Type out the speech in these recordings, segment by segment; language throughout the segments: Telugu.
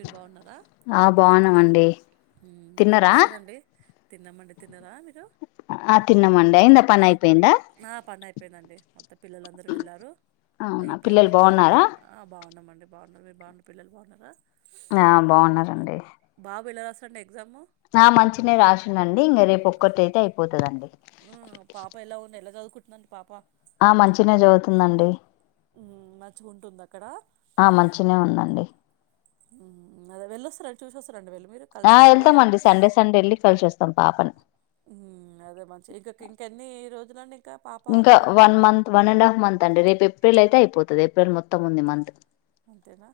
మీరు బావునర్ ఆ బాగున్నామండి ఉమ్, ఏం తిన్నారా చేస్తారండి తిన్నామండి తిన్నరా మీరు ఆ తిన్నామండి అయిందా పని అయిపోయిందా హన్ పని అయిపోయిందండి మొత్తం పిల్లలందరూ వెళ్ళారు అవునా ఇప్పుడు పిల్లలు కొంచెం బాగున్నారా ఆ బాగున్నం అండి బాగున్నర్ మీ బాబు పిల్లల్ బాగున్నారా ఆ బాగున్నారండి బాబు ఇలా రాసాడ్ అంట ఎగ్జామ్ ఆ మంచినే రాసిండ్ అండి ఇంగ రేపు ఒక్కటి అయితే అయిపోతాదండి ఉ పాప ఎలా ఉ ఎలా చదువుతుంది అండి పాప ఆ మంచినె చదువుతుందండి ఉమ్, మంచిగా ఉంటుంది అక్కడ ఆ మంచినే ఉందండి అది వెళ్లొస్తారా చూసావాస్తారా అండి వెళ్లి ఆ వెళ్తామ్ అండి సండే సండే వెళ్ళి కలిసి వస్తాం పాపని ఉమ్ అదే మంచిగా ఇంక ఇంక ఎన్ని రోజులండి ఇంకా పాప ఇంకా అక్కడ ఉండుడు one month one and half month అండి రేపు ఏప్రిల్ అయితే అయిపోతాది ఏప్రిల్ మొత్తం ఉంది మంత్ అంతేనా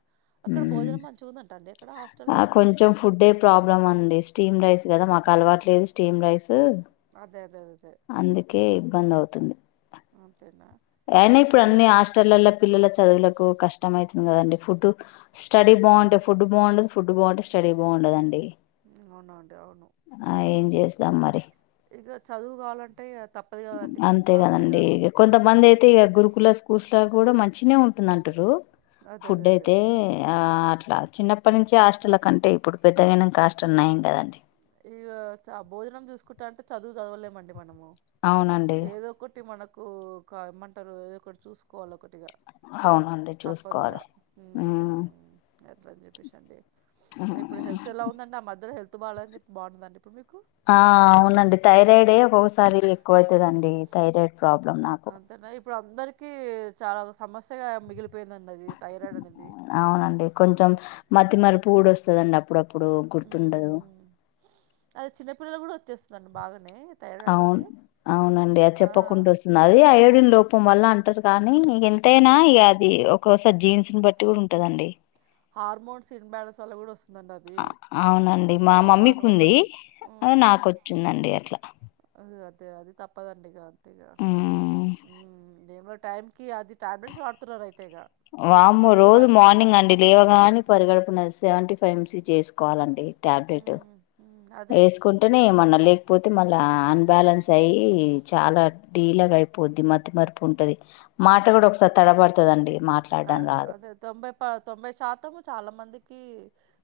అక్కడ ఉమ్ భోజనం మంచిగా ఉందంట అండి అక్కడ హాస్టల్లో ఆ కొంచెం ఫుడే ప్రాబ్లం అండి స్టీమ్ రైస్ కదా మాకు అలవాట్ లె లేదు స్టీమ్ రైసు అదే అదే అదే అదే అందుకే ఇబ్బంది అవుతుంది అంతేనా అయినా ఈ ఇప్పుడు అన్ని పిల్లలు హాస్టల్లల్లో పిల్లల చదువులకు కష్టం మైతు కదం ఫుడ్ స్టడీ బాగుంటే, ఫుడ్ బాగుండదు, ఫుడ్ బాగుంటే స్టడీ బాగుండదండి అవునండి అవును ఆ ఏం చేస్తాం మరి ఇగ చదువు కావాలంటే తప్పు అంతే కదండి ఇగ కొంతమంది మ్మ్ అయితే ఇగ గురుకుల స్కూల్స్ లా కూడా మంచినే ఉం టుంది అంటురు అదే అదే ఫుడ్ అదే అయితే ఆ అట్లా చిన్నప్పటి నుంచి హస్టల్ కంటే ఇప్పుడు పెద్దగైనంక హస్టల్ నయం కదండి ఇగ చ భోజనం చూసుకుంటా అంటే చదువు చదవలేమండి మనము అవునండి ఏదో ఒకటి మనకు కా ఏమ్మంటారు ఏదో ఒకటి చూసుకోవాల ఒకటిగా హవునండి చూసుకోవాలి ఉ ఎట్లా అని చెప్పేసి అండి ఇప్పుడు హెల్త్ ఎలా ఉందండి ఆ మధ్యాల హెల్త్ బాలే అని చెప్పి బాగుంటందండి ఇప్పుడు మీకు ఆ అవునండి థైరాయిడే ఒక్కొక్కసారి ఎక్కువ అవుతుదండి థైరాయిడ్ ప్రాబ్లమ్ నాకు అందరికి చాలా సమస్యగా మిగిలి అవునండి కొంచెం మత్తిమరుపు గూడ వస్తుందండి అప్పుడు అప్ అప్పుడు గుర్తుండదు ఉమ్ దాని బాగానే థైరాయిడ్ అనేది అవును అవునండి అది ఆ చెప్పకుండా వస్తుంది అది అయోడిన్ లోపం వల్ల అంటారు కా నీ ఇగ ఉమ్ ఎంతయినా ఇగ అది ఒక్కోసారి జీన్స్ని బట్టి కూడా ఉంటదండి హార్మోన్స్ ఇన్ బాలెన్స్ అల్ల కూడా వస్ అవునండి మా మమ్మీకి దానివల్ల ఉంది ఉమ్ ఉమ్ నాకొచ్చిందండి అట్లా అదే అది తప్పదండిగా అంతే ఇగ మ్మ్ నేను కూడా టైమ్ కి అది టాబ్లెట్స్ వాడుతున్నార అయి వామ్మో రోజు మార్నింగ్ అండి లేవగానే పరిగడ సేవేంటీ ఫైవ్ ఎమ్ సి చేసుకోవాలండి టాబ్లెట్ ఉమ్ ఉమ్ అదే వేసుకుంటేనే లేకపోతే మళ్ళీ అన్బ్యాలెన్స్ అయ్యి చాలా డీలాగా అయిపోద్ది మతి మరుపు ఉంటది మాట ఉమ్. కూడా ఒకసారి తడబడుతుందండి మాట్లాడం అదే రాదు అదే తొంభై ప తొంభై శాతము చాలా మందికి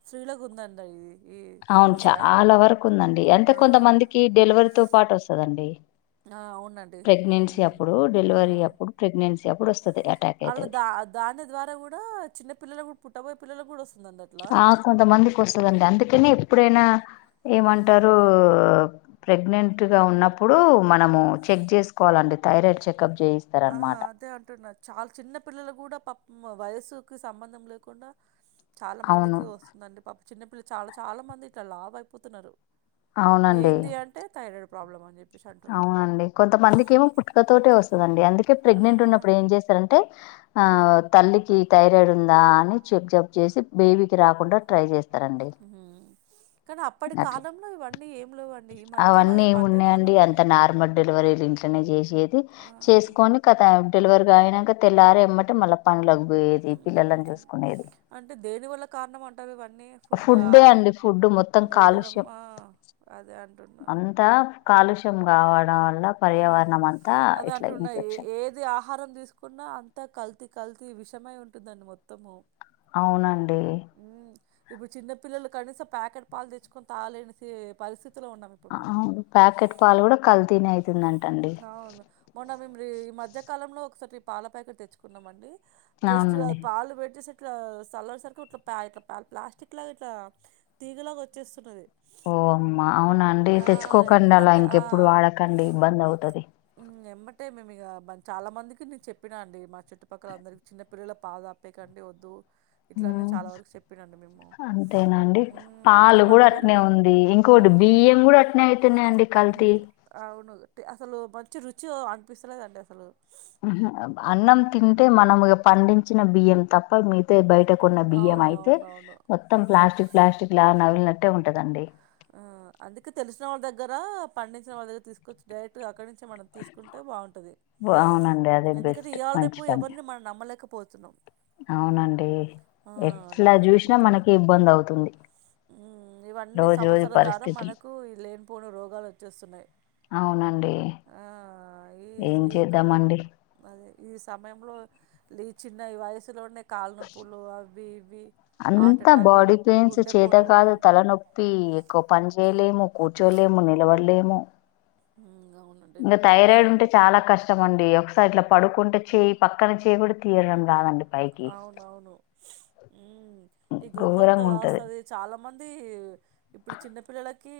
స్త్రీలాగు ఉందండి ఇది ఈ అవును సమస్య చాలా వరకు ఉందండి అంతే ఆ కొంతమందికి డెలివరీతో పాటు వస్తది అండి ఆ అవునండి ప్రెగ్నెన్సీ ఉమ్ అప్పుడు డెలివరీ అప్పుడు ప్రెగ్నెన్సీ అప్పుడు వస్ అళ్లా దా దాని ద్వారా గూడా చిన్న పిల్లలకు పుట్టబోయే పిల్లలు కూడా వస్ ఆ కొంతమందికి వస్తాది అండి అందుకనే ఎప్పుడైనా ఏమంటారు ప్రెగ్నెంట్ గా ఉన్నప్పుడు మనము చెక్ చేసుకోవాలం థైరాయిడ్ చెక్ ఆ అదే అంటున్నారు చాల చిన్న పిల్లలు కూడా పాపం వయసుకి సంబంధం లేకుండా చాలా అవును మందికి వస్తుందండి పాప చిన్నపిల్ల చాలా చాలా మంది ఇట్లా లావయిపోతున్నారు అవునండి ఏంది అంటే థైరాయిడ్ ప్రాబ్లం అని చెప్పి అవునండి కొంతమందికి ఏమో పుట్టుకతోటే వస్తుందం డి అందుకే ప్రెగ్నెంట్ ఆహా! ఉన్నప్పుడు ఏం చేస్తారంటే ఆ తల్లికి థైరాయిడ్ ఉం దా అని చెక్ జప్ చేసి బేబీకి రాకుండా ట్రై చేస్తారండి హ్మ్. కానీ అప్పటి అట్లా కాలంలో ఇవన్నీ ఏం లేవం అవన్నీ ఏమి ఉన్నాయండి అంత నార్మల్ డెలివరీలు ఇంట్లోనే చేసేది చేసుకొని కథ డెలివరి గా అయినాక తెల్లారే ఎమ్మంటే మళ్ళా పనులకి పోయేది మళ్ళ పిల్లలని మ్మ్ చూసుకునేది అంటే దేని వల్ల కారణం అంటారు ఇవన్నీ ఫుడ్ ఫుడ్డే అండి ఫుడ్ మొత్తం కాలుష్యం భోజనమా అదే అంటు అంతా కాలుష్యం కావడం అల మ్మ్ పర్యావరణం అంతా అదే ఇట్లా అంటున్నా ఏ ఇన్ఫెక్షన్ ఏది ఆహారం తీసుకున్నా అంతా కల్తీ కల్తీ విషమే ఉంటుందండి మొత్తము అవునండి మ్మ్ ఇప్పుడు చిన్న పిల్లలు కనీసం ప్యాకెట్ పాలు తెచ్చుకొని తాలేని సీ పరిస్థితి ఫిఫ్త్ లో ఉన్నము ఇప్పుడు మనము అవును ప్యాకెట్ పాలు కూడా కల్తీనే అయితుందంటండి అవును మొన్న మేం రీ మధ్య కాలం లో ఒకసారి పాల ప్యాకెట్ తెచ్చుకున్నాం అండి జస్ట్ అవునండి పాలు పెట్టేసి ఇట్లా సల్లసరికి పాకిట్లా పలు ప్లాస్టిక్ లాగా ఇట్లా తీగలాగా వచ్చేస్తున్నది ఓ అమ్మా అవున అండి ఆ! తెచ్చుకోకండి అలా ఎమ్మటే ఆ! ఇంకెప్పుడు వాడకండి ఇబ్బంది అవుతుది ఎమ్మటే మేము ఈగ బాన్ చాలా మందికి నేను చెప్పినా అండి మా చుటుపక్కల అందరికీ చిన్న పిల్లల పాలు తాప్పేకండి వద్దు ఇట్లానే చాలా వరకు చెప్పినండి మేము అంతేనండి ఉ ఇంక పాలు మాకు కూడా వేరే అట్నే వాళ్ళు ఉంది ఆ ఇంకోటి బియ్యం కూడా అట్నే అయితున్నాయండి కల్తీ అవును అసలు మ చి రుచి అనిపిస్తలేదండి అసలు అన్నం తింటే మనము పండించిన బియ్యం తప్ప మీ తే బయటకోన్న బియ్యం అవును. అయితే అవునవును. మొత్తం ప్లాస్టిక్ ప్లాస్టిక్ లా నమిలినట్టే ఉంటదండి ఆ అందుకే తెలిసిన వాళ్ళ దగ్గర పండించిన వాళ్ళ దగ్గర తీసుకొచ్చు డైరెక్ట్ అక్కడ నుం మనం తీసుకుంటే బాగుంటది అవునండి అదే ఎందుకంటే బెస్ట్ ఇవాళ మంచి రేపు పని ఎవరిని మనం నమ్మలేకపో అవునండి ఆ ఎట్లా చూసినా నమ్మలేకపోతున్నా మనకి ఇబ్బంది అవుతుంది ఉ ఇవన్నీ రోజు రోజు సమస్యల ద్వారా పరిస్థితులు మనకు ఈ లేనిపోని రోగాలు వచ్చేస్తున్నాయి అండి ఆ ఈ ఏం ఈ క- చేద్దామండి అదే ఈ సమయంలో లి చిన్న ఈ వయసులోనే కాళనొప్పులు అవి ఇవి హార్ట్ అంతా అటాక్లు బాడీ పెయిన్స్ గుండెపోటు కువ పని చేయలేము కూర్చోలేము నిలబడలేము హు ఇంకా థైరాయిడ్ ఉంటే చాలా కష్టంమండి ఒక ఇట్లా పడుకుంటే చేయి పక్కన చేయి కూడా తీయడం కాదండి అవునవును ఉ ఈ గొంతంతా ఘోరంగా ఉంటది వస్తది చాలా మం ది ఇప్పుడు చిన్న పిల్లలకి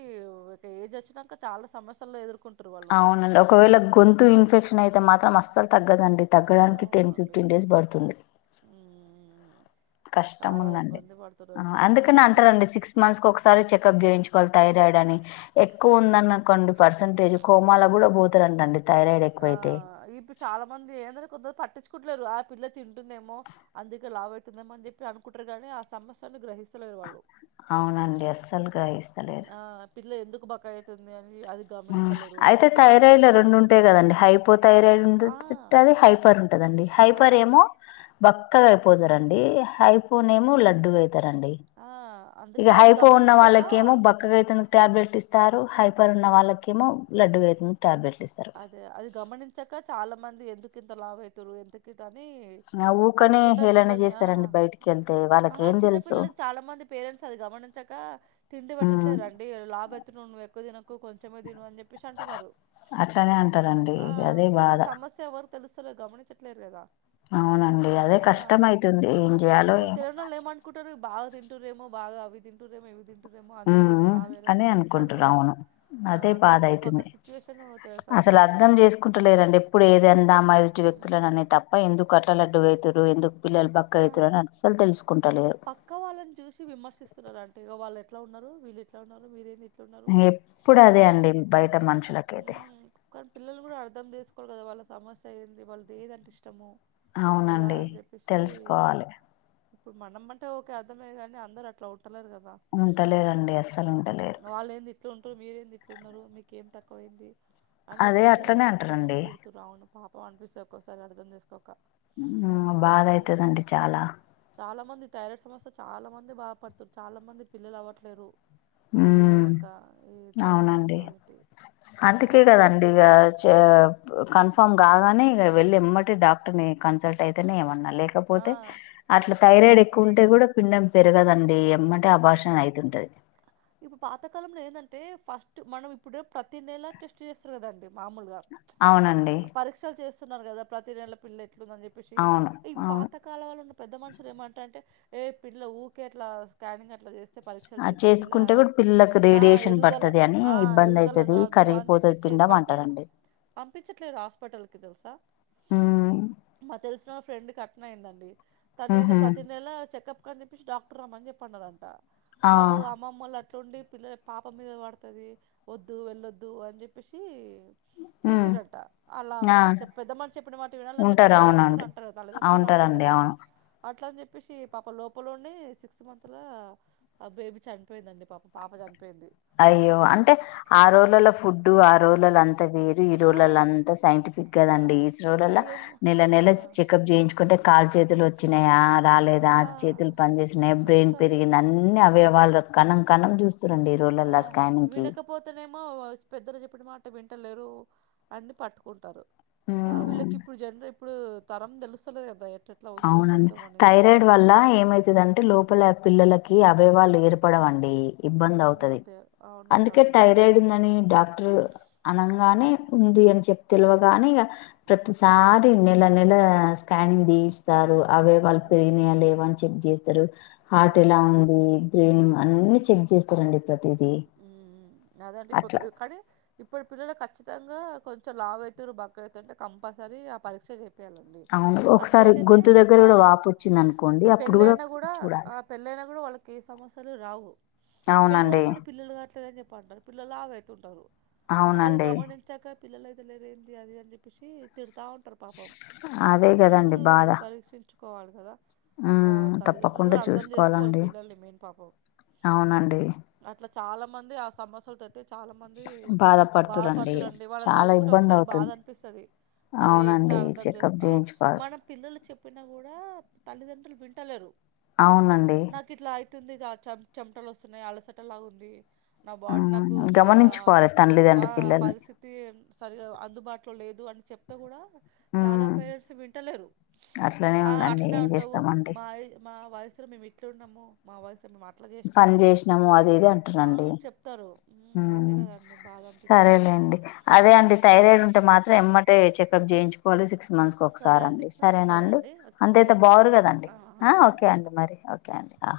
ఒక ఏజ్ వచ్చినాక చాలా సమస్యల్లో ఎదుర్కొంట అవునండి ఒకవేళ గొంతు ఇన్ఫెక్షన్ అయితే మాత్రం అస్సలు తగ్గదండి తగ్గడానికి టెన్ అవునండి ఫిఫ్టీన్ డేస్ పడుతుంది ఉమ్ చాలా కష్టంఉందండి ఇబ్బంది ఆ పడుతున్నారు ఇప్పుడు అందుకని పిల్లలైతే అంటారండి సిక్స్ మంత్స్ కు ఒకసారి చెకప్ చేయించుకోవాలి థైరాయిడ్ అని ఎక్కువ ఉందన్న అనుకోండి పర్సెంటేజ్ కోమాల కూడా పోతరంటండి ఆ ఇప్పుడు చాలా మంది ఏంద కొందరు పట్టిచుకోట్లేరు ఆ పిల్ల తింటుందేమో అందుకే లావు అవుతుందమో అని చెప్పి అనుకుంటారు గానీ ఆ సమస్య ను గ్రహిస్తలే వాళ్ళు అవునండి అస్సలు గ్రహిస్తలేరు ఆ పిల్ల ఎందుకు బక్కగా అయితుంది అని అది గమనిస్తలేరు ఎందుకు లావు అయితదని గమనించట్లేరు హైపోథైరాయిడ్ ఉంటె ఆ అది హైపర్ ఉంటదండి ఆ హైపర్ ఏమో బక్కగా పోతారండి హైపోనేమో లడ్డుగా అయితారండి ఆ ఇక అందుకే అది హైపో ఉన్న గమనించుకోక వాళ్ళకేమో బక్కగా అతున టాబ్లెట్ ఇస్తారు హైపోర్ ఉన్న ఉమ్, వాళ్ళకి లడ్డు వెయిట్ అదే అది గమనించక చాలా మంది ఎందుకింత లావు ఐతున్రు ఎందుకింత ఆ ఊకనే హేళనా ఆ చేస్తారండి బయటికెళ్ళ ఆహా చిన్నపిల్లలకు చాలా మంది పేరెంట్స్ అది గమనించక తిండి ఉమ్ పెట్టట్లేదు అండి లావు ఐత నువ్వు ఎక్కువ తినక్కు కొంచెమే తిను అనేసి అంటున్నారు నే అంటారండి అదే బాధ తెలుస్తలే గమనించట్లేదు కదా అవునండి అదే కష్టం ఐవుతుంది ఏం చేయాలో ఏమో తింటూ రేమో బాగా అవి తింటూరేమో ఇవితింటు రేమో అందుకే ఇంత లావు అయిరేమో అని చెప్పి అనుకుంటారు ఆ అదే బాధ కానీ పాపం అక్కడ అయితుంది సిచ్యువేషన్ తె అసలు సమస్య అర్థం చేసుకుంటలేరండి ఎప్పుడు ఏదందామా ఎదుటి వ్యక్తులని ఉమ్ అనే తప్ప ఎందుకు అట్లా లడ్డుగా అయితురు పిల్లల్ ఆ బక్కఐతుర్ అని అసల్ తెసుకుంట పక్క వాళ్ళని చూసి విమర్శిస్తున్నరు అంటే ఇగొ వాళ్ళు ఎట్ల ఉన్నరు వీళ్ళు ఇట్ల ఉన్నరు మీరెంది ఇ ఎప్పుడు అదే అండి బయట మనుషులకైతే ఉ కనీ పిల్లల్ గుడ అర్థం చేసుకొవాలె కద వల సమస్య అయింది వాల్ది ఏదంటే ఇష్టమో అవునండి తెలుసుకొవలె ఇప్పుడు మనం అంటే ఒకె అర్ధంలెగని కాని అందరు అట్ల ఉంటలేరండి అస్సలు ఉండలేరు ట్లు ఉంటురు మీరేంది ఇట్ల ఉన్నరు మీకేం తక్కువయింది అని అదే ఇట్లనే అట్లనే పిల్లల్ని అంటారండి తిడుతుర్ అవును పాపం అనిపిస్తది ఒకోసారి అర్థం చేసుకోక ఉ బాధ అయితదండి చాలా చాల మంది థైరయిడ్ సమస్య చాలా మంది బాధపడుతుర్ చాలా మందికి పిల్లలు అవ్వట్లేరు పెళ్ళి ఉమ్ లైనక ఈ థైరయిడ్ అవునండి సమస్య అనితిట్టిరు అందుకే కదండి ఆ ఇ చ క కన్ఫామ్ కాగానే ఇగ వెళ్ళి ఎమ్మటె డాక్టర్ని కన్సల్ట్ అయితేనే ఏమన్న ఆ లేకపోతే అట్ల థైరయిడ్ ఎక్కువ ఉంటే కూడ పిండం పెరగదండి ఏమంటే అబార్షన్ అయితుంటది ఇప్పుడు పాతకాలంలో ఏందంటే ఫస్ట్ మనం ఇప్పుడు ప్రతి నెల టెస్ట్ చేస్తర్ కదండి మామూలుగ అవునండి పరీక్షలు చేస్తున్నర్ కదా ప్రతి నెల పిల్ ట్లుందని చెప్పేసి అవును ఈ అవును పాత కాలవలన్ పెద్ద మనుషులు ఏమంటారంటే ఏ పిల్ల ఊకె అట్ల స్కానింగ్ అట్ల చేస్త ఆ చేసుకుంటే కూడా పిల్లకు ఆ రేడియేషన్ ఎదుగుదల పడుతది అని ఆ ఇబ్బంది ఎదుగుదల అయితది కాదు అని చెప్పి కరిగిపోతది చే పిల్ పంపి ఉండమంటరండి పంపించట్లేరు హాస్పిటల్కి తెలుసా ఉమ్ మాక్ తెలిసిన ఫ్రెండ్ కట్నే అయిందండి తనైతె ఉహు ప్రతి నెల చెకప్ కని చెప్పేషి డాక్టర్ రమ్మని చెప్పి అన్నదంట ఆ వాళ్ళు అమ్మమ్మల్ ఉండి పిల్లల పాపం మీదా పడుతది వద్దు ఏళ్ళొద్దు అని చెప్పేసి ఉమ్ చేసిరట అలా ఆ చ్ పెద్ద మనిషి చెప్పిన మాట వినాలని చెప్పి ఉంటారు పేరెంట్స్ గుడ అవునండి అంటరు కదా తల్లిదండ్రులు గుడా అం [unintelligible] అట్ల అనిచెప్పేసి పాపం లోపలఉండి సిక్స్త్ మంత్ ల ఆ బేబీ చనిపొయిందండి పాపం పాప చనిపొయింది అయ్యో అంటే ఆ రొజులలో ఫుడ్డు ఆ రొజులలో అం అంత వేరు ఈ ఆ ఉన్న రోరులలా రోజులలో అంత సైంటిఫిక్ కదండి ఈ రొరలలా ఇప్పుడు ఏందో నెల ఆ నెల చెకప్ చేయించుకుంటే కాళ్లు చేతులు ఒచ్చినయా ఆ రాలేదా చేతులు పని చేస్తునయ బ్రెయిన్ చూస్తారు కదా. పెరిగిందా అన్ని అవయవాల్ కణం కణం చుస్తరండి ఈ రోలల్ల స్కానింగ్ కి మావాయిస్ పెద్దలు చెప్పిన మాట వింటలేరు అని పట్టుకుంటరు ఆ ఉమ్, వీళ్ళకి ఇప్పుడు జనర్ ఇప్పుడు తరం తెలుస్తలే గదా అవునండి థైరయిడ్ వల్ల ఏమైతుందంటే లొపలా పిల్లలకి అవాయవాలు ఏర్పడవండి ఇబ్బంది ఉమ్ అవుతది అదే అవునంటా అందుకే అండి థైరయిడ్ ఉందని డాక్టర్ మ్మ్ అనంగానే ఉంది అని చెప్పి తెలవ్ కాని ఇగా ప్రతిసారి నెల నెల స్కానింగ్ తీయిస్తారు అవయవాలు పెరిగినయ లేదా అని చెక్ చేస్తరు హార్ట్ ఎలా అవునండి ఉంది బ్రెన్ అన్ని చెక్ చేస్తరండి ఉ అదండి ఇప్పుడ్ క అట్లా కనీ ఇప్పుడు పిల్లల్క్ ఖచ్చితంగా కొంచం లావ్ ఐతర్రు బక్కగా ఐతురు అంటే కంపల్సరీ ఆ పరీక్ష చె అవును ఒకసారి గొంతు దగ్గర కూడ వాపు ఒచ్చింది అనుకొ పెళ్ళయిన గుడ ఆ పెళ్ళయిన గుడ వాళ్ళకి ఏ సమస్యలు రావు అవునండి గాట్లే అనిచెప్పి అంటరు పిల్లలు లావుఐతు ఉంటరు ఆ అది అవునండి గమనించక పిల్లలు అయితలేరు ఏంది అది ఇది అని చెప్పేసి తిడ్ తా ఉంటరు పాపం అదే అంటే కదండి ముందు బాధ పరీక్షించుకొవాలి కదా ఆ ఉమ్ తల్లిదండ్రులు తప్పకుండా కూడా అర్థం చేసుకోవాలి చూసుకోవాలండి పిల్లల్ని మేన్ పాపం అవునండి చాలా మంది ఆ సమస్యలు తె అయితే చాలా మంది బాధ బాధపడుతురండి పడుతరు అండి వాళ్ళని చాలా తలుచుకుంటే ఇబ్బంది ఒక్కోసారి బాధ అవుతుంది అనిపిస్తది అరే ఇంత అవునండి అర్ధం చెకప్ చేసుకో చేయించుకోవాలి మనం పిల్లలు చెప్పిన కూడా తల్లిదండ్రులు వింటలేరు అవునండి తుందిగా చెం చెమ్టలు వస్తున్నాయి అలసట లాగా ఉంది నా బాడీ మ్ నాకు చాలా గమనించుకోవాలి ఆ తల్లిదండ్రి పిల్లల్ని పరిస్థితి సరి అందుబాటు టులో లేదు అని చెప్తే కూడా చాలా మ్ పేరెంట్స్ వింటలేరు అట్లనే ఆ ఉందండి అట్లనే ఏం అంటవు చేస్తామండి మా మా వయసులో మేము ఇట్లే ఉన్నాము మా వయసులో మేము అట్లా చేసినము ఇదే అంటరండి అదే మ్ కదండి బాధ అనిపిస్తుంది సరేలేండి అదే అండి మ్మ్ తై సరే రాయిడ్ ఉంటే మాత్రం ఎమ్మటే చెకప్ ఆ, చేయించుకోవాలి సిక్స్ మంత్స్ కి సరే ఒకసారి అండి సరేన సరే అండి ఓకే అంతే బాయ్ తప్ప అండి పవర్ కదండి ఆ, ఆ, బాయ్ ఓకే అండి మరి ఓకే అండి ఆ